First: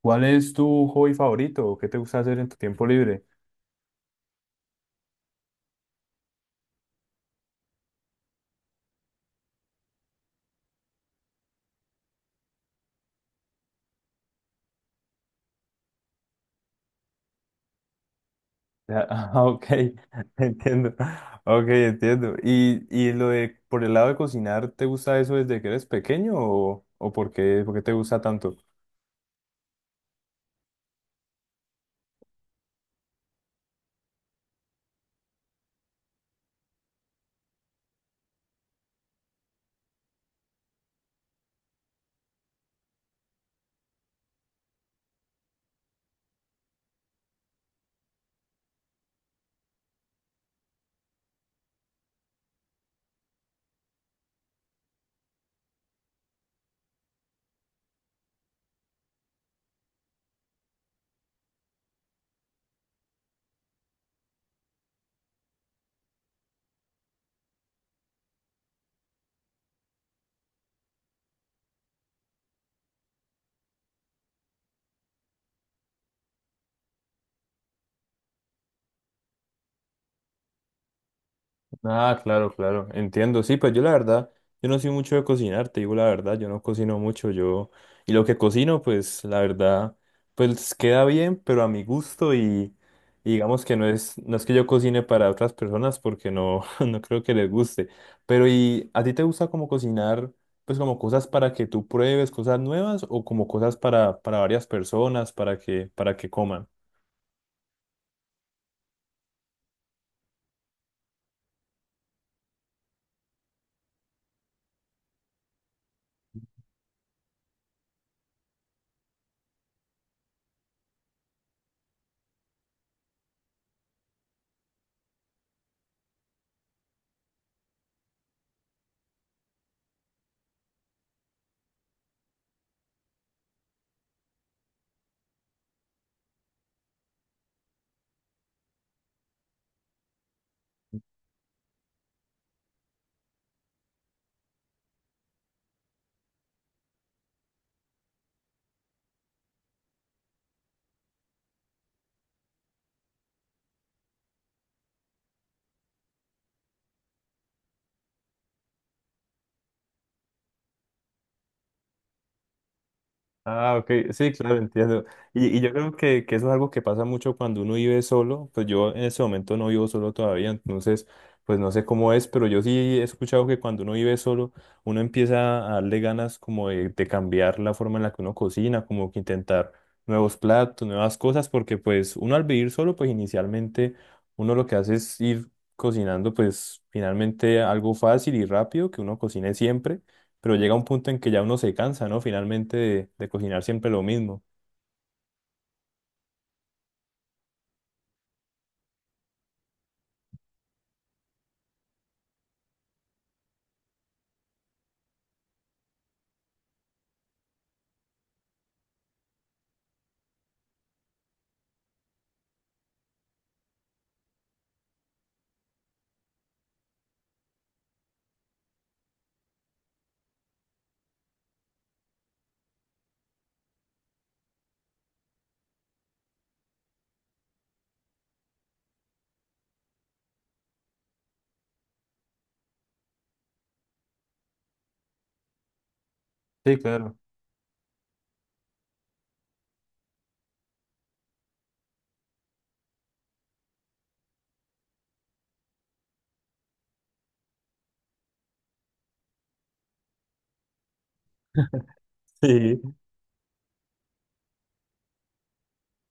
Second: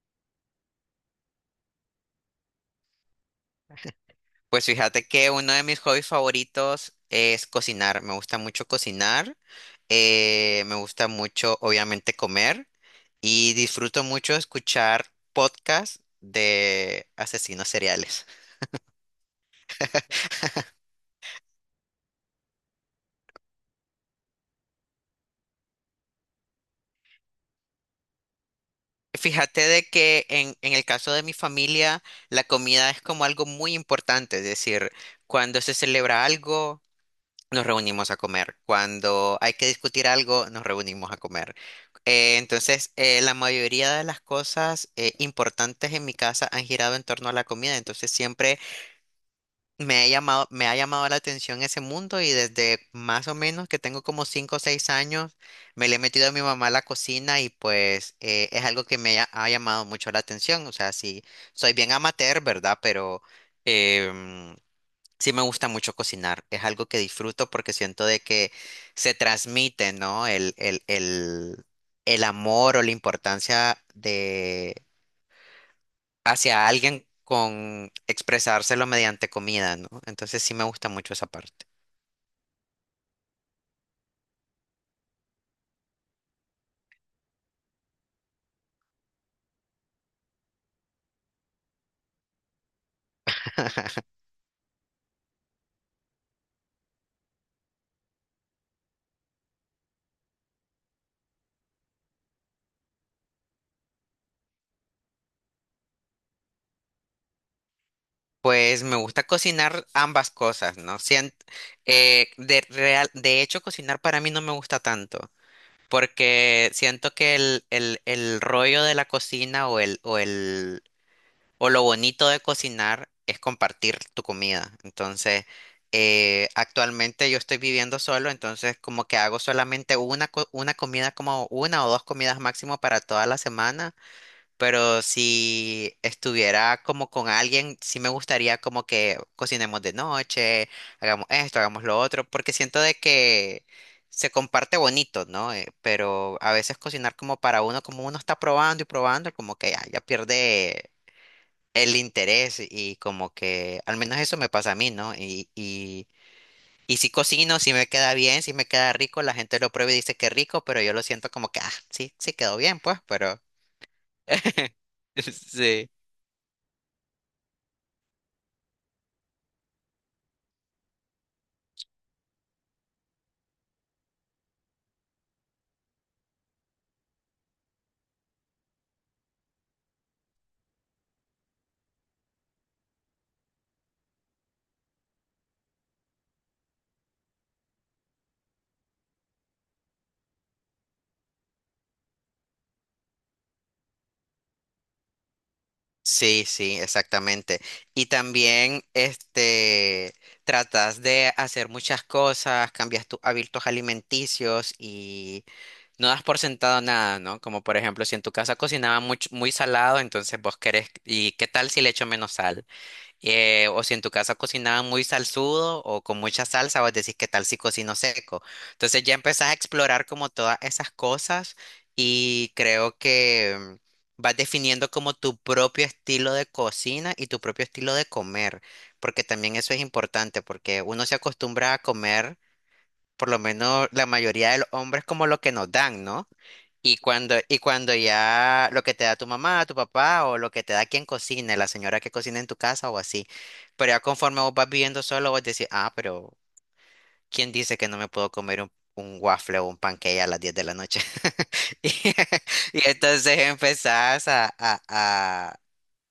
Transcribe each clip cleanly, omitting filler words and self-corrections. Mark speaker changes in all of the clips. Speaker 1: ¿Cuál es tu hobby favorito? ¿Qué te gusta hacer en tu tiempo libre?
Speaker 2: Pues fíjate que uno de mis hobbies favoritos es cocinar. Me gusta mucho cocinar, me gusta mucho obviamente comer y disfruto mucho escuchar podcasts de asesinos seriales.
Speaker 1: Ya, ah, ok, entiendo. Ok, entiendo. ¿Y lo de por el lado de cocinar, ¿te gusta eso desde que eres pequeño o por qué, ¿por qué te gusta tanto?
Speaker 2: Fíjate de que en el caso de mi familia, la comida es como algo muy importante, es decir, cuando se celebra algo, nos reunimos a comer. Cuando hay que discutir algo, nos reunimos a comer. Entonces, la mayoría de las cosas importantes en mi casa han girado en torno a la comida. Entonces, siempre me ha llamado la atención ese mundo y desde más o menos que tengo como 5 o 6 años, me le he metido a mi mamá a la cocina y pues es algo que ha llamado mucho la atención. O sea, sí, soy bien amateur, ¿verdad? Pero. em, Sí me gusta mucho cocinar, es algo que disfruto porque siento de que se transmite, ¿no? El amor o la importancia de hacia alguien con expresárselo mediante comida, ¿no? Entonces sí me gusta mucho esa parte.
Speaker 1: Ah, claro, claro, entiendo. Sí, pues yo la verdad, yo no soy mucho de cocinar, te digo la verdad, yo no cocino mucho, yo, y lo que cocino, pues la verdad, pues queda bien, pero a mi gusto y digamos que no es que yo cocine para otras personas porque no, no creo que les guste. Pero ¿y a ti te gusta como cocinar, pues como cosas para que tú pruebes, cosas nuevas o como cosas para varias personas, para que coman?
Speaker 2: Pues me gusta cocinar ambas cosas, ¿no? De hecho, cocinar para mí no me gusta tanto, porque siento que el rollo de la cocina o lo bonito de cocinar es compartir tu comida. Entonces, actualmente yo estoy viviendo solo, entonces como que hago solamente una comida, como una o dos comidas máximo para toda la semana. Pero si estuviera como con alguien, sí me gustaría como que cocinemos de noche, hagamos esto, hagamos lo otro, porque siento de que se comparte bonito, ¿no? Pero a veces cocinar como para uno, como uno está probando y probando, como que ya, ya pierde el interés y como que al menos eso me pasa a mí, ¿no? Y si cocino, si me queda bien, si me queda rico, la gente lo prueba y dice que rico, pero yo lo siento como que, ah, sí, sí quedó bien, pues, pero.
Speaker 1: Ah, ok, sí, claro, entiendo. Y yo
Speaker 2: Sí.
Speaker 1: creo que eso es algo que pasa mucho cuando uno vive solo. Pues yo en ese momento no vivo solo todavía, entonces, pues no sé cómo es, pero yo sí he escuchado que cuando uno vive solo, uno empieza a darle ganas como de cambiar la forma en la que uno cocina, como que intentar nuevos platos, nuevas cosas, porque pues uno al vivir solo, pues inicialmente uno lo que hace es ir cocinando, pues finalmente algo fácil y rápido que uno cocine siempre, pero llega un punto en que ya uno se cansa, ¿no? Finalmente de cocinar siempre lo mismo.
Speaker 2: Sí, sí, exactamente. Y también, este, tratas de hacer muchas cosas, cambias tus hábitos alimenticios y no das por sentado nada, ¿no? Como por ejemplo, si en tu casa cocinaba mucho, muy salado, entonces vos querés, ¿y qué tal si le echo menos sal? O si en tu casa cocinaban muy salsudo o con mucha salsa, vos decís qué tal si cocino seco. Entonces ya empezás a explorar como todas esas cosas y creo que vas definiendo como tu propio estilo de cocina y tu propio estilo de comer, porque también eso es importante, porque uno se acostumbra a comer, por lo menos la mayoría de los hombres, como lo que nos dan, ¿no?
Speaker 1: Sí,
Speaker 2: Y
Speaker 1: claro.
Speaker 2: cuando, y cuando ya lo que te da tu mamá, tu papá o lo que te da quien cocine, la señora que cocina en tu casa o así. Pero ya conforme vos vas viviendo solo, vos decís, ah, pero ¿quién dice que no me puedo comer un waffle o un pancake a las 10 de la noche? Y, y
Speaker 1: Sí.
Speaker 2: entonces empezás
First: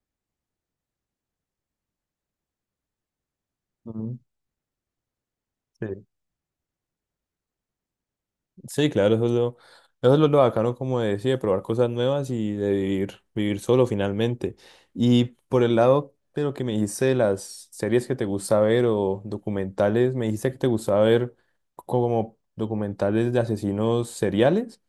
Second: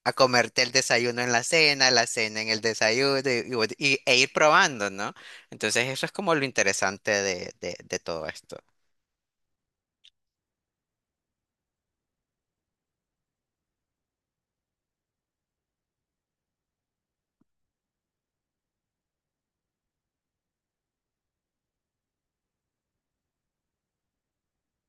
Speaker 2: a comerte el desayuno en la cena en el desayuno y, e
Speaker 1: Ujú.
Speaker 2: ir probando, ¿no? Entonces
Speaker 1: Sí,
Speaker 2: eso es como lo interesante de, de todo esto.
Speaker 1: sí, claro, eso es lo bacano, como decía, de probar cosas nuevas y de vivir, vivir solo finalmente. Y por el lado de lo que me dijiste de las series que te gusta ver o documentales, me dijiste que te gustaba ver como documentales de asesinos seriales.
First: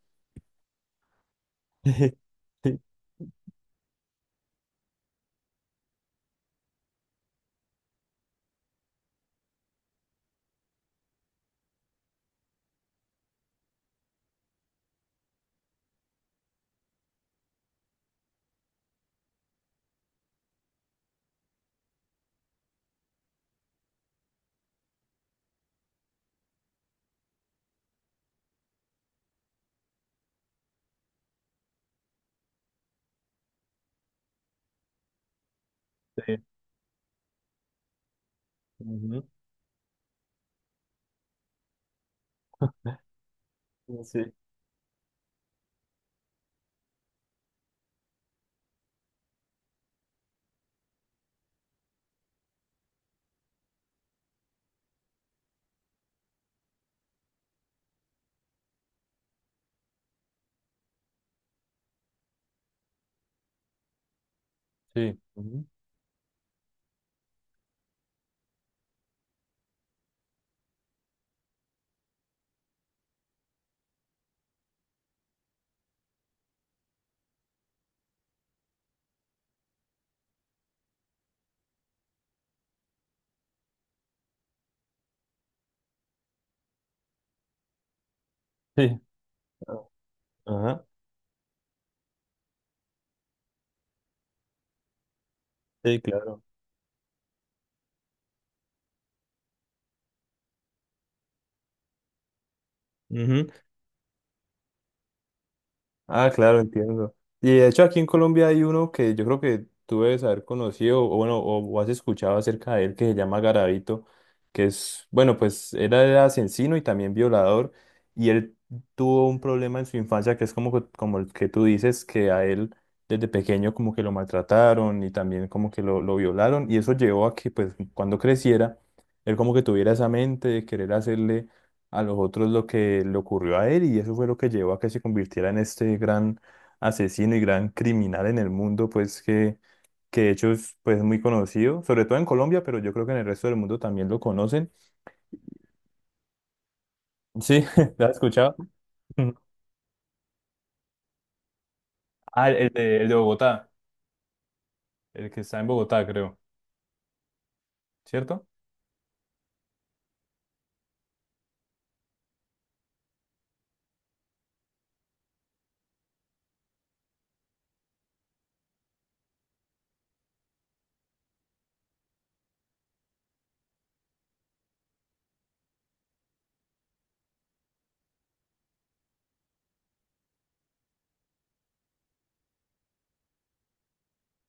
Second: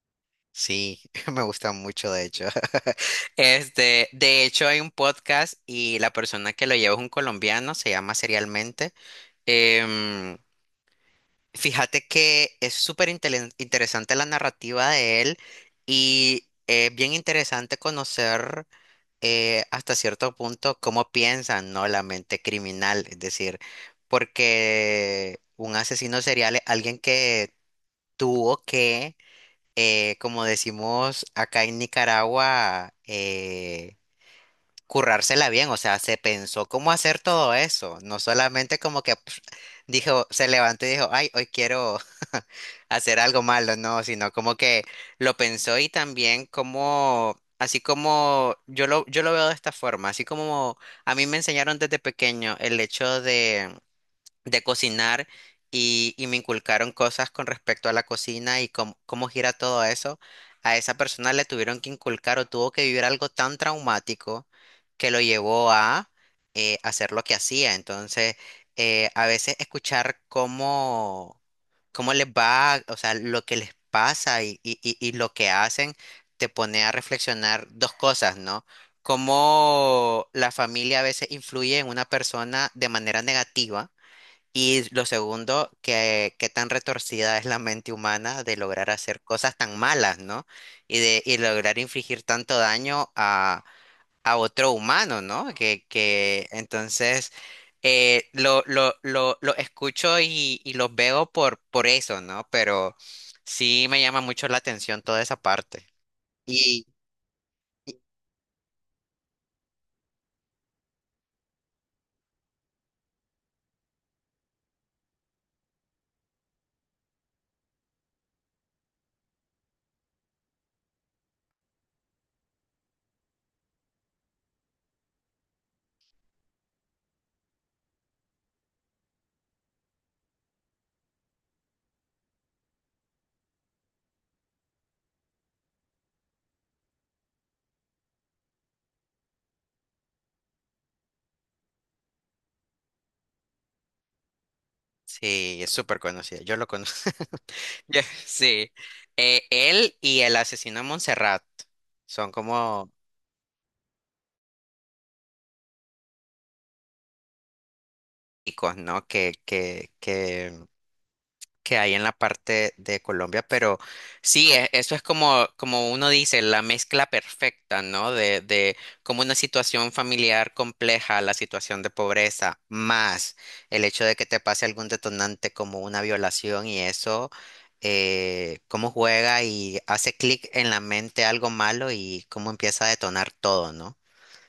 Speaker 2: Sí, me gusta mucho, de hecho.
Speaker 1: Sí,
Speaker 2: Este, de hecho, hay un podcast y la persona que lo lleva es un colombiano, se llama Serialmente. Em, Fíjate que es súper interesante la narrativa de él y es bien interesante conocer hasta cierto punto cómo piensan, ¿no? La mente criminal, es decir, porque un asesino serial es alguien que tuvo que como decimos acá en Nicaragua, currársela bien, o sea, se
Speaker 1: sí,
Speaker 2: pensó cómo hacer todo eso, no solamente como que pf, dijo, se levantó y dijo, ay, hoy quiero hacer algo malo,
Speaker 1: ujú,
Speaker 2: no, sino
Speaker 1: sí,
Speaker 2: como que lo pensó y también como, así como yo lo veo de esta forma, así como a mí me enseñaron desde pequeño el hecho de cocinar y me inculcaron cosas con respecto a la cocina y cómo gira todo eso, a esa persona le tuvieron que inculcar o tuvo que vivir algo tan traumático que
Speaker 1: sí,
Speaker 2: lo
Speaker 1: ujú,
Speaker 2: llevó a hacer lo que hacía. Entonces, a veces escuchar cómo, cómo les va, o sea, lo que les pasa y, y lo que hacen, te pone a reflexionar dos cosas, ¿no? Cómo la familia a veces influye en una persona de manera negativa y lo segundo, que qué tan retorcida es la mente humana de lograr
Speaker 1: sí,
Speaker 2: hacer cosas tan
Speaker 1: ah,
Speaker 2: malas, ¿no?
Speaker 1: ajá,
Speaker 2: Y lograr infligir tanto daño a otro humano, ¿no?
Speaker 1: sí, claro.
Speaker 2: Que entonces lo escucho y los veo por eso, ¿no? Pero
Speaker 1: Ujú.
Speaker 2: sí me llama mucho la atención toda esa parte.
Speaker 1: Ah, claro,
Speaker 2: Y,
Speaker 1: entiendo. Y de hecho aquí en Colombia hay uno que yo creo que tú debes haber conocido o bueno, o has escuchado acerca de él que se llama Garavito, que es, bueno, pues él era asesino y también violador y él tuvo un problema en su infancia que es como, que- como el que tú dices, que a él desde pequeño como que lo maltrataron y también como que lo violaron y eso llevó a que pues cuando creciera, él como que tuviera esa mente de querer hacerle a los otros lo que le ocurrió a él y eso fue lo que llevó a que se convirtiera en este gran asesino y gran criminal en el mundo, pues que de hecho es, pues, muy conocido, sobre todo en Colombia, pero yo creo que en el resto del mundo también lo conocen.
Speaker 2: Sí, es súper conocido. Yo lo conozco.
Speaker 1: Sí, ¿lo has escuchado?
Speaker 2: Sí.
Speaker 1: Ujú.
Speaker 2: Él y el asesino de Montserrat son
Speaker 1: Ah,
Speaker 2: como
Speaker 1: el de Bogotá, el que está en Bogotá, creo, ¿cierto?
Speaker 2: icos, ¿no? Que hay en la parte de Colombia, pero sí, eso es como, como uno dice, la mezcla perfecta, ¿no? De como una situación familiar compleja, la situación de pobreza, más el hecho de que te pase algún detonante como una violación y eso, cómo juega y hace clic en la mente algo malo y cómo empieza a detonar todo, ¿no?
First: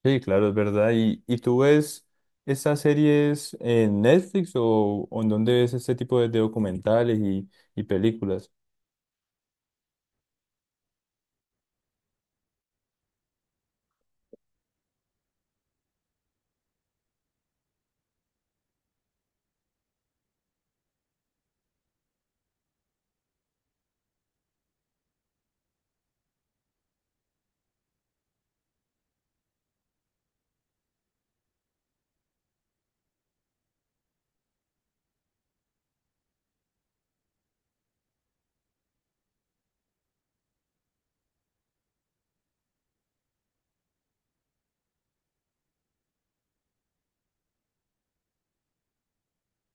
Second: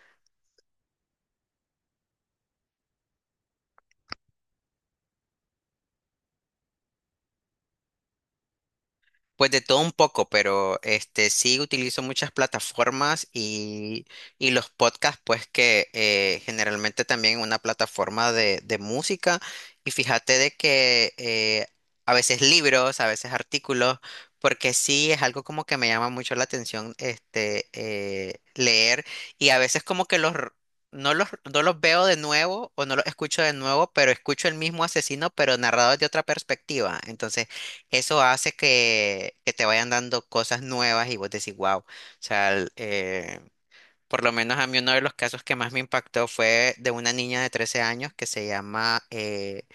Speaker 1: Sí, claro, es verdad. Y tú ves estas series en Netflix o en dónde ves este tipo de documentales y películas?
Speaker 2: Pues de todo un poco, pero este sí utilizo muchas plataformas y los podcasts, pues que generalmente también una plataforma de música. Y fíjate de que a veces libros, a veces artículos, porque sí es algo como que me llama mucho la atención este leer. Y a veces como que los r- no los, no los veo de nuevo o no los escucho de nuevo, pero escucho el mismo asesino, pero narrado de otra perspectiva. Entonces eso hace que te vayan dando cosas nuevas y vos decís, wow. O sea, por lo menos a mí uno de los casos que más me impactó fue de una niña de 13 años que se llama,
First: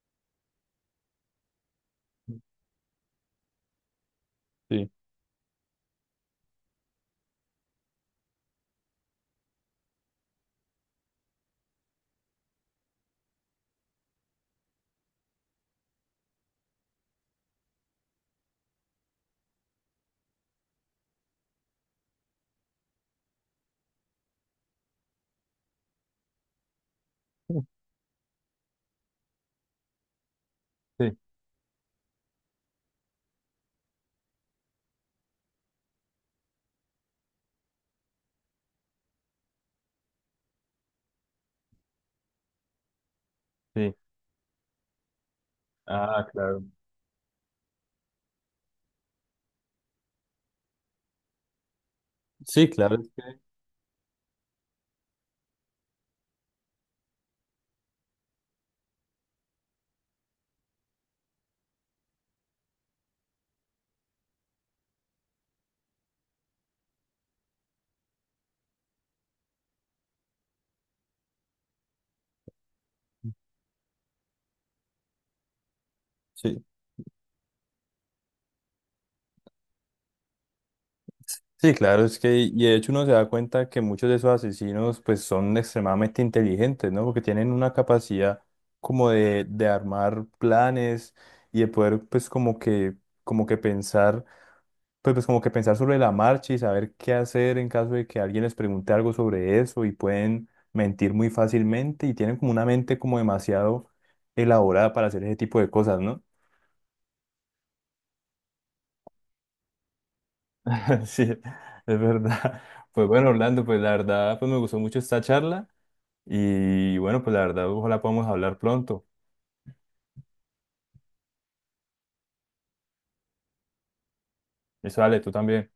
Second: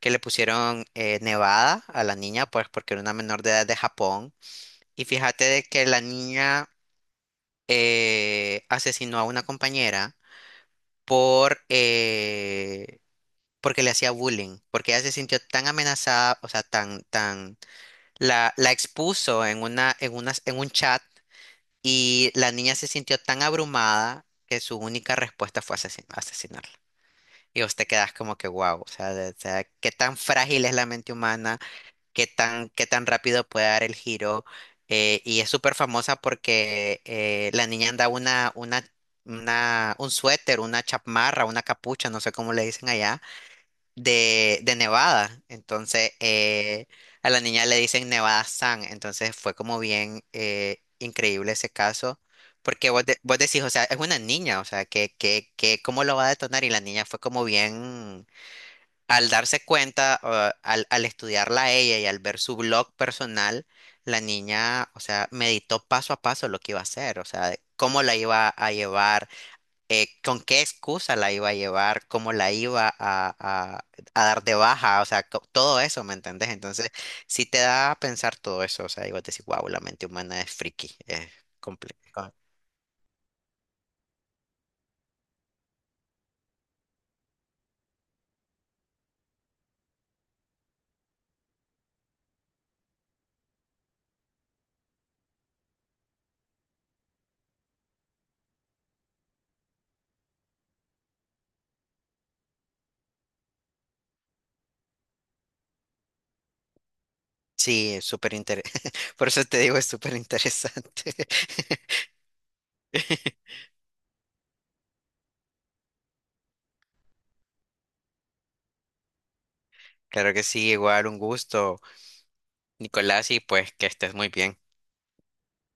Speaker 2: que le pusieron Nevada a la niña, pues porque era una menor de edad de Japón.
Speaker 1: Sí.
Speaker 2: Y fíjate de que la niña asesinó a una compañera por, porque le hacía bullying, porque ella se sintió tan amenazada, o sea, tan la expuso en una, en un chat y la niña se sintió tan abrumada que su única respuesta fue asesinarla. Y vos te quedás como que wow, o sea, o sea, qué tan frágil es la mente
Speaker 1: Sí,
Speaker 2: humana, qué tan rápido puede dar el giro. Y es súper famosa porque la niña anda un suéter, una chamarra, una capucha, no sé cómo le dicen allá
Speaker 1: sí.
Speaker 2: de Nevada. Entonces,
Speaker 1: Ah, claro.
Speaker 2: a la niña le dicen Nevada San. Entonces, fue como bien increíble ese caso.
Speaker 1: Sí,
Speaker 2: Porque
Speaker 1: claro,
Speaker 2: vos,
Speaker 1: es que,
Speaker 2: vos decís, o sea, es una niña, o sea, que, ¿cómo lo va a detonar? Y la niña fue como bien, al darse cuenta, o al estudiarla a ella y al ver su blog personal, la niña, o sea, meditó paso a paso lo que iba a hacer, o sea, de cómo la iba a llevar con qué excusa la iba a llevar, cómo la iba a- a dar de baja, o sea, todo eso, ¿me entendés?
Speaker 1: sí,
Speaker 2: Entonces, sí te da a pensar todo eso, o sea, y vos decís, wow, la mente humana es friki,
Speaker 1: sí,
Speaker 2: comple-
Speaker 1: claro, es
Speaker 2: co-
Speaker 1: que, y de hecho uno se da cuenta que muchos de esos asesinos pues son extremadamente inteligentes, ¿no? Porque tienen una capacidad como de armar planes y de poder pues como que pensar, pues, pues como que pensar sobre la marcha y saber qué hacer en caso de que alguien les pregunte algo sobre eso y pueden mentir muy fácilmente y tienen como una mente como demasiado elaborada para hacer ese tipo de cosas, ¿no?
Speaker 2: Sí, es súper interesante. Por eso te digo, es súper interesante.
Speaker 1: Sí, es verdad. Pues bueno, Orlando, pues la verdad, pues me gustó mucho esta charla y bueno, pues la verdad, ojalá podamos hablar pronto.
Speaker 2: Claro que sí, igual un gusto, Nicolás, y pues que estés muy bien.
Speaker 1: Eso, dale, tú también.